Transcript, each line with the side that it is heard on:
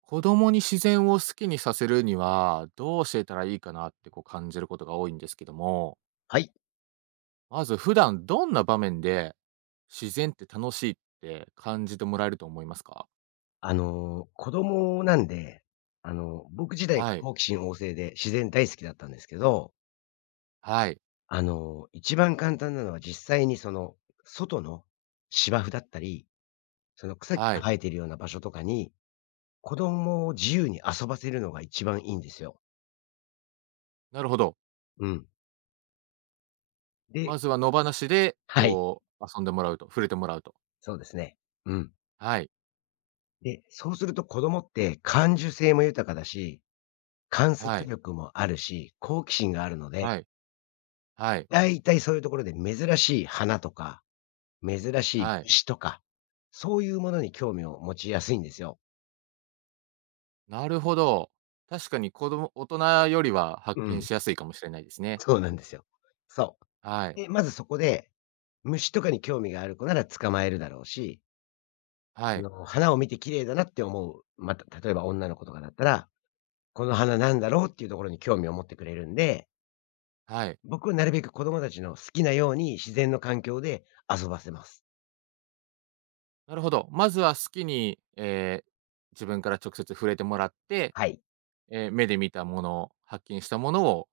right: 子供に自然を好きにさせるには、どう教えたらいいかなってこう感じることが多いんですけども、
left: はい。
right: まず普段どんな場面で、自然って楽しいって感じてもらえると思いますか？
left: 子供なんで、僕自体
right: はい、
left: 好奇心旺盛で自然大好きだったんですけど、
right: はい、
left: 一番簡単なのは実際にその、外の芝生だったり、その草木
right: は
left: が
right: い。
left: 生えてるような場所とかに、子供を自由に遊ばせるのが一番いいんですよ。
right: なるほど。
left: うん。で
right: ま ずは野放しで、
left: はい、
right: こう遊んでもらうと、触れてもらうと。
left: そうですね。うん。
right: はい、
left: で、そうすると子供って感受性も豊かだし、観
right: は
left: 察
right: い、
left: 力もあるし、好奇心があるので、
right: はい、はい、
left: だいたいそういうところで珍しい花とか珍しい
right: はい。
left: 虫とか、そういうものに興味を持ちやすいんですよ。
right: なるほど。確かに子供大人よりは発
left: う
right: 見
left: ん。
right: しやすいかもしれないですね。
left: そうなんですよ。そう。
right: はい、
left: で、まずそこで、虫とかに興味がある子なら捕まえるだろうし、
right: はい、
left: 花を見て綺麗だなって思う、また、例えば女の子とかだったら、この花なんだろうっていうところに興味を持ってくれるんで、
right: はい。
left: 僕はなるべく子供たちの好きなように自然の環境で遊ばせます。
right: なるほど。まずは好きに、自分から直接触れてもらって、
left: はい。
right: 目で見たもの、発見したものを、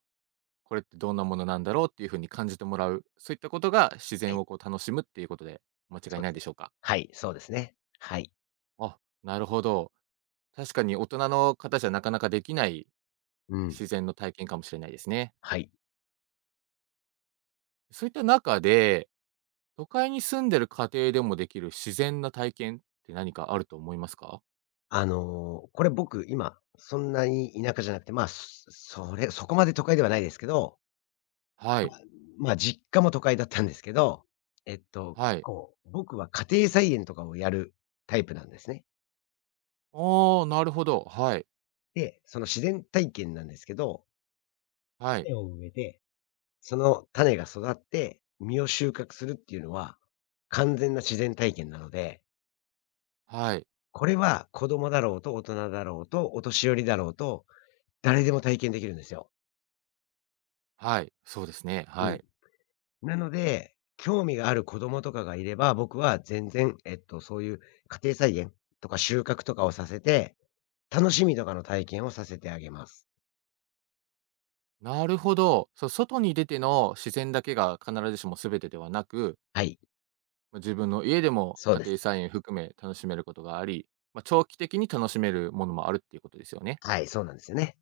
right: これってどんなものなんだろうっていう風に感じてもらう、そういったことが自
left: は
right: 然
left: い。
right: をこう楽しむっていうことで間違い
left: そう
right: な
left: で
right: い
left: す
right: でし
left: ね。
right: ょうか？
left: はい、そうですね。はい。
right: あ、なるほど。確かに大人の方じゃなかなかできない
left: うん。
right: 自然の体験かもしれないですね。
left: はい。
right: そういった中で、都会に住んでる家庭でもできる自然な体験って何かあると思いますか？
left: これ僕、今、そんなに田舎じゃなくて、まあ、そこまで都会ではないですけど、
right: はい、
left: まあ、実家も都会だったんですけど、
right: はい。
left: こう、僕は家庭菜園とかをやるタイプなんですね。
right: ああ、なるほど。はい、
left: で、その自然体験なんですけど
right: はい。
left: 根を植えてその種が育って、実を収穫するっていうのは、完全な自然体験なので、
right: はい、
left: これは子供だろうと大人だろうとお年寄りだろうと、誰でも体験できるんですよ。
right: はい、そうですね、
left: う
right: は
left: ん。
right: い。
left: なので、興味がある子供とかがいれば、僕は全然、そういう家庭菜園とか収穫とかをさせて、楽しみとかの体験をさせてあげます。
right: なるほど。そう、外に出ての自然だけが必ずしも全てではなく、
left: はい、
right: ま、自分の家でも
left: そう
right: 家
left: で
right: 庭
left: す。
right: 菜園含め楽しめることがあり、ま、長期的に楽しめるものもあるっていうことですよね。
left: はい、そうなんですよね。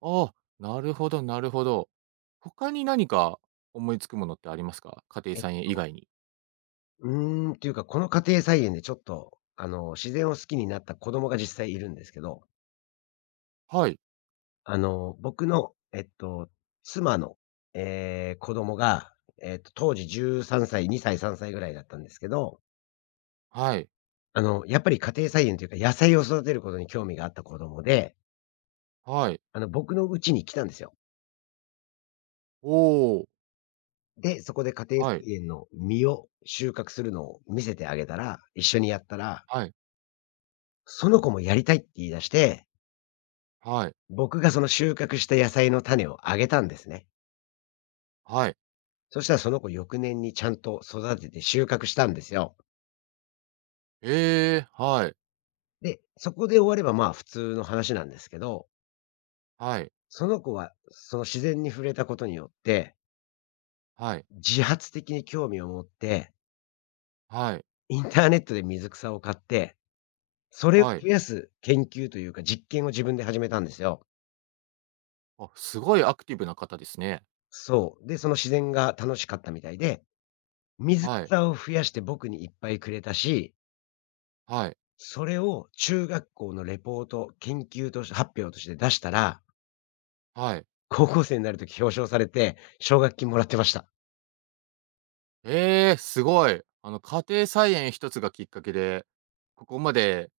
right: ああ、なるほどなるほど。他に何か思いつくものってありますか？家庭
left: え、
right: 菜園以外に。
left: うーん、というか、この家庭菜園でちょっと、自然を好きになった子供が実際いるんですけど、
right: はい、
left: 僕の、妻の、ええ、子供が、当時13歳、2歳、3歳ぐらいだったんですけど
right: はい、
left: やっぱり家庭菜園というか、野菜を育てることに興味があった子供で、
right: はい。
left: 僕の家に来たんですよ。
right: おお、
left: で、そこで家庭
right: はい、
left: 菜園の実を収穫するのを見せてあげたら、一緒にやったら、
right: はい、
left: その子もやりたいって言い出して、
right: はい、
left: 僕がその収穫した野菜の種をあげたんですね。
right: はい。
left: そしたらその子翌年にちゃんと育てて収穫したんですよ。
right: ええ、はい、
left: で、そこで終わればまあ普通の話なんですけど、
right: はい、
left: その子はその自然に触れたことによって、
right: はい、
left: 自発的に興味を持って、
right: はい、
left: インターネットで水草を買って、それを
right: はい。
left: 増やす研究というか、実験を自分で始めたんですよ。
right: あ、すごいアクティブな方ですね。
left: そう。で、その自然が楽しかったみたいで、水
right: はい。
left: 草を増やして僕にいっぱいくれたし、
right: はい。
left: それを中学校のレポート、研究として発表として出したら、
right: はい。
left: 高校生になるとき表彰されて、奨学金もらってました。
right: ええ、すごい。家庭菜園一つがきっかけで、ここまで、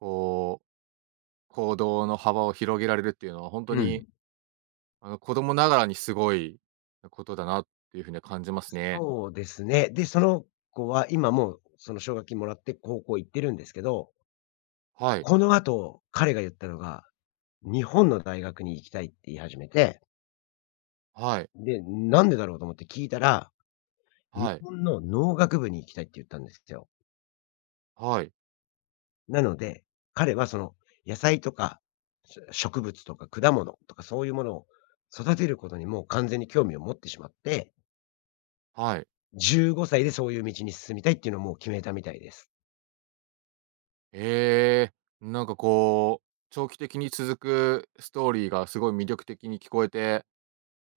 right: こう、行動の幅を広げられるっていうのは、本当
left: う
right: に、
left: ん。
right: 子供ながらにすごいことだなっていう風には感じますね。
left: そうですね。で、その子は今もうその奨学金もらって高校行ってるんですけど、
right: はい。
left: この後、彼が言ったのが日本の大学に行きたいって言い始めて、
right: はい。
left: で、なんでだろうと思って聞いたら、日
right: はい。
left: 本の農学部に行きたいって言ったんですよ。
right: はい。
left: なので、彼はその野菜とか、植物とか果物とかそういうものを育てることにもう完全に興味を持ってしまって、
right: はい。
left: 15歳でそういう道に進みたいっていうのをもう決めたみたいです。
right: ええ、なんかこう、長期的に続くストーリーがすごい魅力的に聞こえて、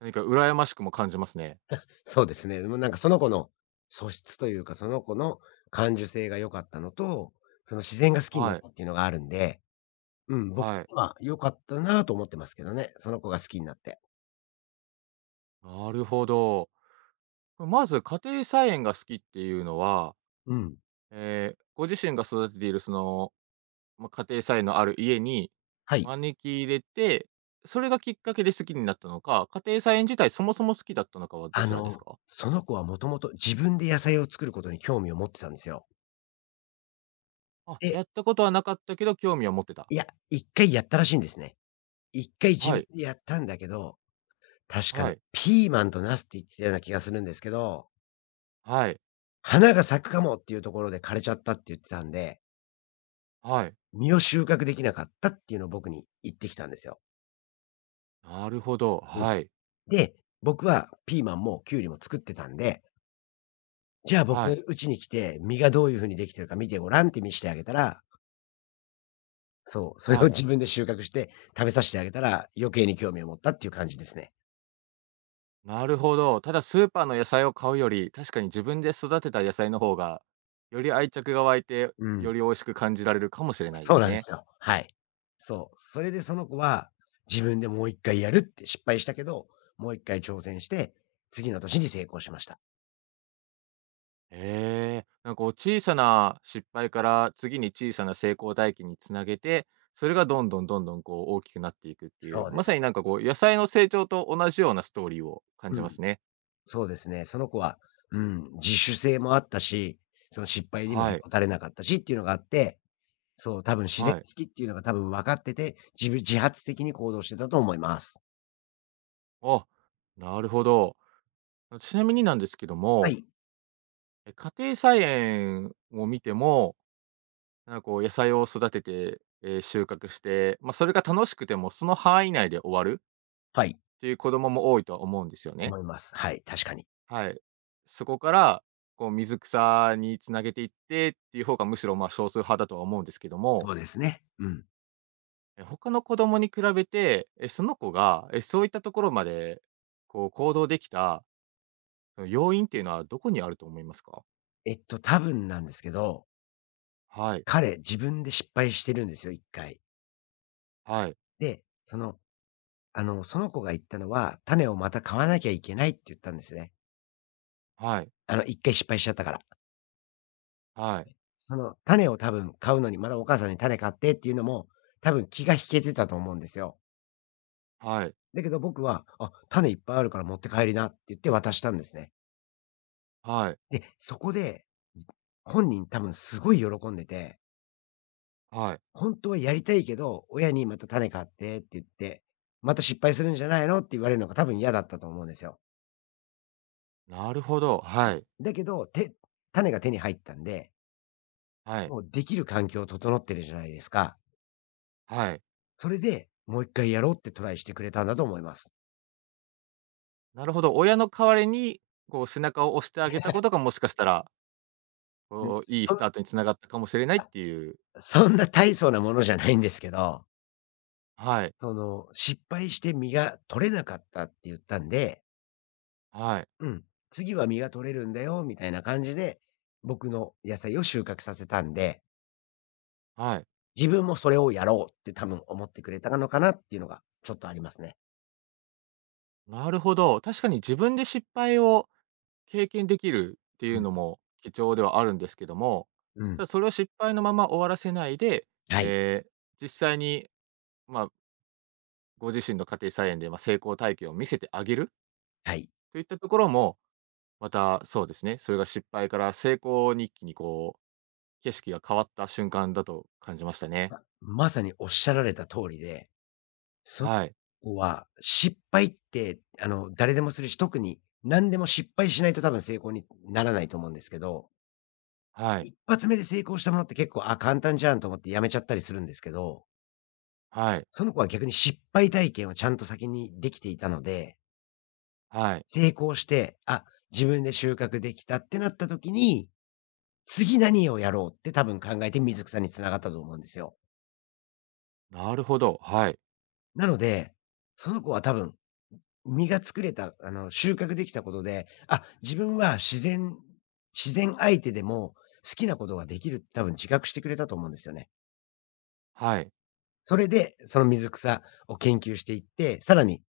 right: 何か羨ましくも感じますね。
left: そうですね。もうなんかその子の素質というか、その子の感受性が良かったのと、その自然が好きにな
right: は
left: っ
right: い。
left: たっていうのがあるんでうん、僕的
right: はい。
left: には良かったなと思ってますけどね、その子が好きになって。
right: なるほど。まず家庭菜園が好きっていうのは、
left: うん。
right: ご自身が育てているその、まあ、家庭菜園のある家に
left: はい。
right: 招き入れて、それがきっかけで好きになったのか、家庭菜園自体そもそも好きだったのかはどちらですか？
left: その子はもともと自分で野菜を作ることに興味を持ってたんですよ。
right: あ、
left: で、
right: やったことはなかったけど興味は持ってた。
left: いや、一回やったらしいんですね。一回自
right: は
left: 分
right: い、
left: でやったんだけど、確か
right: は
left: ね、
right: い、
left: ピーマンとナスって言ってたような気がするんですけど、
right: はい、
left: 花が咲くかもっていうところで枯れちゃったって言ってたんで、
right: はい。
left: 実を収穫できなかったっていうのを僕に言ってきたんですよ。
right: なるほど。
left: うん。
right: はい、
left: で、僕はピーマンもキュウリも作ってたんで、じゃあ僕
right: は
left: の
right: い、
left: 家に来て、実がどういう風にできてるか見てごらんって見してあげたら、そう、それ
right: は
left: を
right: い。
left: 自分で収穫して食べさしてあげたら、余計に興味を持ったっていう感じですね。
right: なるほど。ただスーパーの野菜を買うより、確かに自分で育てた野菜の方が、より愛着が湧いて、
left: うん。
right: より美味しく感じられるかもしれないで
left: そう
right: す
left: なんで
right: ね。
left: すよ。はい。そう。それでその子は、自分でもう一回やるって失敗したけど、もう一回挑戦して、次の年に成功しました。
right: へえ。なんかこう小さな失敗から、次に小さな成功体験につなげて、それがどんどんどんどんこう大きくなっていくっていう、
left: そうで
right: まさに
left: す。
right: なんかこう野菜の成長と同じようなストーリーを感
left: う
right: じま
left: ん。
right: すね。
left: そうですね。その子は、うん、自主性もあったし、その失敗にもへ
right: はい。
left: こたれなかったしっていうのがあってそう、多分自然
right: はい。
left: 好きっていうのが多分分かってて、自分自発的に行動してたと思います。
right: あ、なるほど。ちなみになんですけど
left: は
right: も、
left: い。
right: 家庭菜園を見ても、なんかこう野菜を育てて、収穫して、まあ、それが楽しくても、その範囲内で終わる
left: はい。
right: っていう子供も多いとは思うんですよね。
left: 思います。はい、確かに。
right: はい。そこから、こう水草に繋げていってっていう方がむしろ、ま、少数派だとは思うんですけども、
left: そうですね。うん。
right: 他の子供に比べて、その子が、そういったところまで、こう行動できた、その要因っていうのはどこにあると思いますか？
left: 多分なんですけど、
right: はい
left: 彼、自分で失敗してるんですよ、1回。
right: はい
left: で、その、その子が言ったのは、種をまた買わなきゃいけないって言ったんですね。
right: はい
left: 1回失敗しちゃったから。
right: はい
left: その種を多分買うのに、まだお母さんに種買ってっていうのも、多分気が引けてたと思うんですよ。
right: はい
left: だけど僕は、あ、種いっぱいあるから持って帰りなって言って渡したんですね。
right: はい
left: で、そこで、本人多分すごい喜んでて、
right: はい。
left: 本当はやりたいけど、親にまた種買ってって言って、また失敗するんじゃないのって言われるのが多分嫌だったと思うんですよ。
right: なるほど。はい
left: だけど、種が手に入ったんで、
right: はい
left: もうできる環境整ってるじゃないですか。
right: はい。
left: それで、もう一回やろうってトライしてくれたんだと思います。
right: なるほど、親の代わりに、こう背中を押してあげたことが、もしかしたら、
left: うん、
right: こう、いい
left: そ
right: ス
left: んな
right: タートに繋がったかもしれないっていう。
left: そんな大層なものじゃないんですけど、
right: はい、
left: その、失敗して実が取れなかったって言ったんで
right: はい、
left: うん。次は実が取れるんだよ、みたいな感じで、僕の野菜を収穫させたんで、
right: はい。
left: 自分もそれをやろうって多分思ってくれたのかなっていうのがちょっとありますね。
right: なるほど、確かに自分で失敗を経験できるっていうの
left: う
right: も貴重ではあるんですけども、
left: ん。う
right: た
left: ん。
right: だそれを失敗のまま終わらせないで、
left: はい。
right: えー実際に、まあ、ご自身の家庭菜園で、ま、成功体験を見せてあげる
left: はい。
right: といったところも、またそうですね、それが失敗から成功に一気にこう景色が変わった瞬間だと感じましたね。
left: まさにおっしゃられた通りで、そ
right: はい、
left: こは失敗って、誰でもするし、特に何でも失敗しないと多分成功にならないと思うんですけど、
right: はい、
left: 一発目で成功したものって結構、あ、簡単じゃんと思ってやめちゃったりするんですけど、
right: はい、
left: その子は逆に失敗体験をちゃんと先にできていたので、
right: はい。
left: 成功して、あ、自分で収穫できたってなった時に、次何をやろうって多分考えて水草に繋がったと思うんですよ。
right: なるほど。はい、
left: なので、その子は多分、実が作れた、収穫できたことで、あ、自分は自然相手でも好きなことができるって多分自覚してくれたと思うんですよね。
right: はい、
left: それで、その水草を研究していって、さらに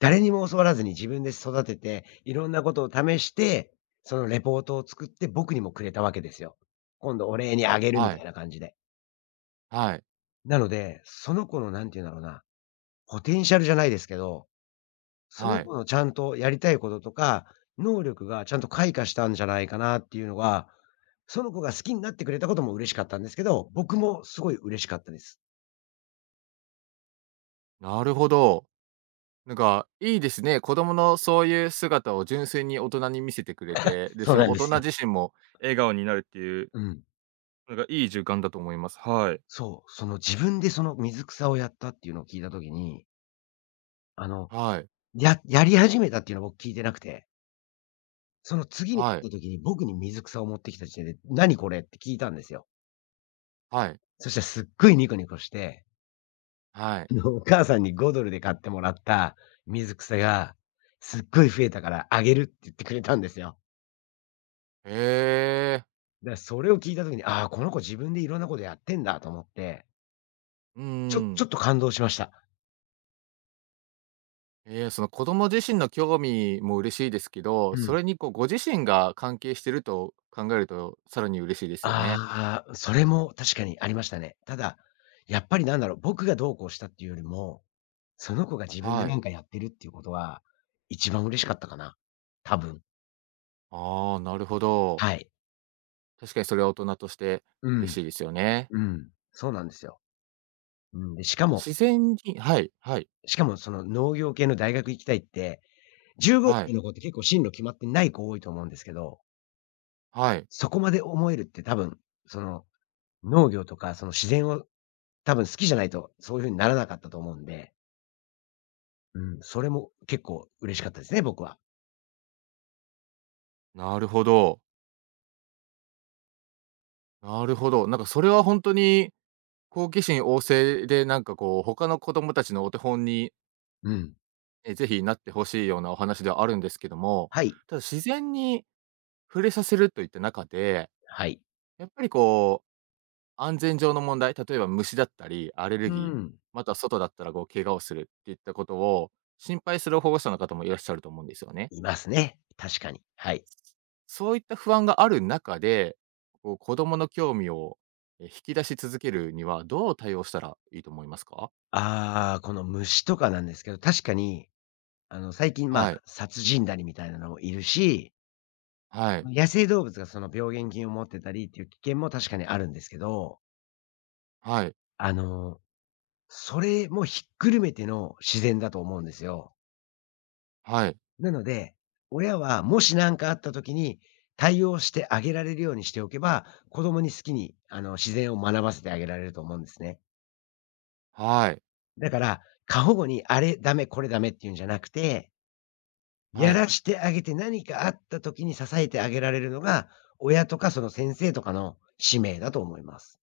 left: 誰にも教わらずに自分で育てて、いろんなことを試して、そのレポートを作って僕にもくれたわけですよ。今度お礼にあげるみ
right: は
left: た
right: い、
left: いな感じで。
right: はい、
left: なので、その子のなんて言うんだろうな、ポテンシャルじゃないですけど、そ
right: は
left: の
right: い。
left: 子のちゃんとやりたいこととか、能力がちゃんと開花したんじゃないかなっていうのが、その子が好きになってくれたことも嬉しかったんですけど、僕もすごい嬉しかったです。
right: なるほど。なんか、いいですね。子供のそういう姿を純粋に大人に見せてくれて、で、
left: そ
right: そ
left: うな
right: の
left: ん
right: 大
left: で
right: 人
left: すよ。
right: 自身も笑顔になるっていう、
left: うん。
right: なんかいい循環だと思います。はい。
left: そう、その自分でその水草をやったっていうのを聞いたときに、あの
right: はい、
left: やり始めたっていうのは僕聞いてなくて、その次に
right: はい、
left: 会った時に僕に水草を持ってきた時点で、「何これ？」って聞いたんですよ。
right: はい、
left: そしたらすっごいニコニコして、
right: はい。
left: お母さんに5ドルで買ってもらった水草が、すっごい増えたからあげるって言ってくれたんですよ。
right: へえ。
left: だからそれを聞いた時に、ああ、この子自分でいろんなことやってんだと思って、
right: うんう
left: ちょっ
right: ん。
left: と感動しました。
right: ええ、その子供自身の興味も嬉しいですけど、
left: う
right: そ
left: ん。
right: れにこうご自身が関係してると考えると、さらに嬉しいですよね。
left: ああ、それも確かにありましたね。ただ、やっぱりなんだろう、僕がどうこうしたっていうよりも、その子が自分で
right: は
left: な
right: い。
left: んかやってるっていうことは、一番嬉しかったかな。多分。
right: ああ、なるほど。
left: はい。
right: 確かにそれは大人として
left: う
right: 嬉
left: ん。
right: しいですよね。
left: うん。そうなんですよ。うん。で、しかも
right: 自然にはい、はい、
left: その農業系の大学行きたいって、15
right: は
left: 歳
right: い、
left: の子って結構進路決まってない子多いと思うんですけど、
right: はい。
left: そこまで思えるって多分、その農業とかその自然を多分好きじゃないと、そういう風にならなかったと思うんで、うん、それも結構嬉しかったですね、僕は。
right: なるほど。なるほど。なんかそれは本当に好奇心旺盛で、なんかこう他の子供たちのお手本に、
left: うん。
right: なってほしいようなお話ではあるんですけども、
left: はい。
right: ただ自然に触れさせるといった中で
left: はい。
right: やっぱりこう、安全上の問題、例えば虫だったり、アレル
left: う
right: ギー、
left: ん。
right: また外だったらこう怪我をするっていったことを心配する保護者の方もいらっしゃると思うんですよね。
left: いますね。確かに。はい。
right: そういった不安がある中で、こう子供の興味を引き出し続けるにはどう対応したらいいと思いますか？
left: ああ、この虫とかなんですけど、確かに、最近、まあ、
right: はい、
left: 殺人だりみたいなのもいるし、
right: はい、
left: 野生動物がその病原菌を持ってたりっていう危険も確かにあるんですけど、
right: はい、
left: あの、それもひっくるめての自然だと思うんですよ。
right: はい、
left: なので、親はもし何かあった時に対応してあげられるようにしておけば、子供に好きに、自然を学ばせてあげられると思うんですね。
right: はい、
left: だから、過保護にあれダメ、これダメっていうんじゃなくて、や
right: はい。
left: らしてあげて何かあった時に支えてあげられるのが、親とかその先生とかの使命だと思います。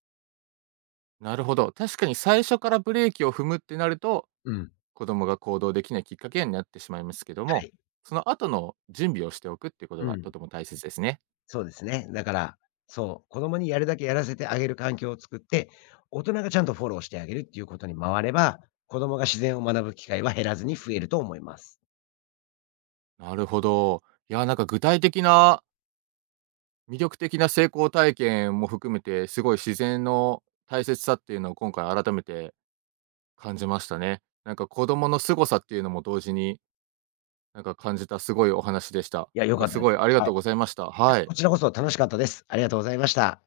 right: なるほど。確かに最初からブレーキを踏むってなると
left: うん。
right: 子供が行動できないきっかけになってしまいますけど
left: は
right: も、
left: い。
right: その後の準備をしておくっていうこと
left: う
right: がと
left: ん。
right: ても大切ですね。
left: そうですね。だから、そう、子供にやるだけやらせてあげる環境を作って、大人がちゃんとフォローしてあげるっていうことに回れば、子供が自然を学ぶ機会は減らずに増えると思います。
right: なるほど。いや、なんか具体的な魅力的な成功体験も含めて、すごい自然の大切さっていうのを今回改めて感じましたね。なんか子供の凄さっていうのも同時になんか感じたすごいお話でした。
left: いや、
right: な
left: 良
right: ん
left: か
right: か
left: った
right: す
left: です。
right: ごいありが
left: は
right: と
left: い。
right: うございました。
left: いや、
right: はい。
left: こちらこそ楽しかったです。ありがとうございました。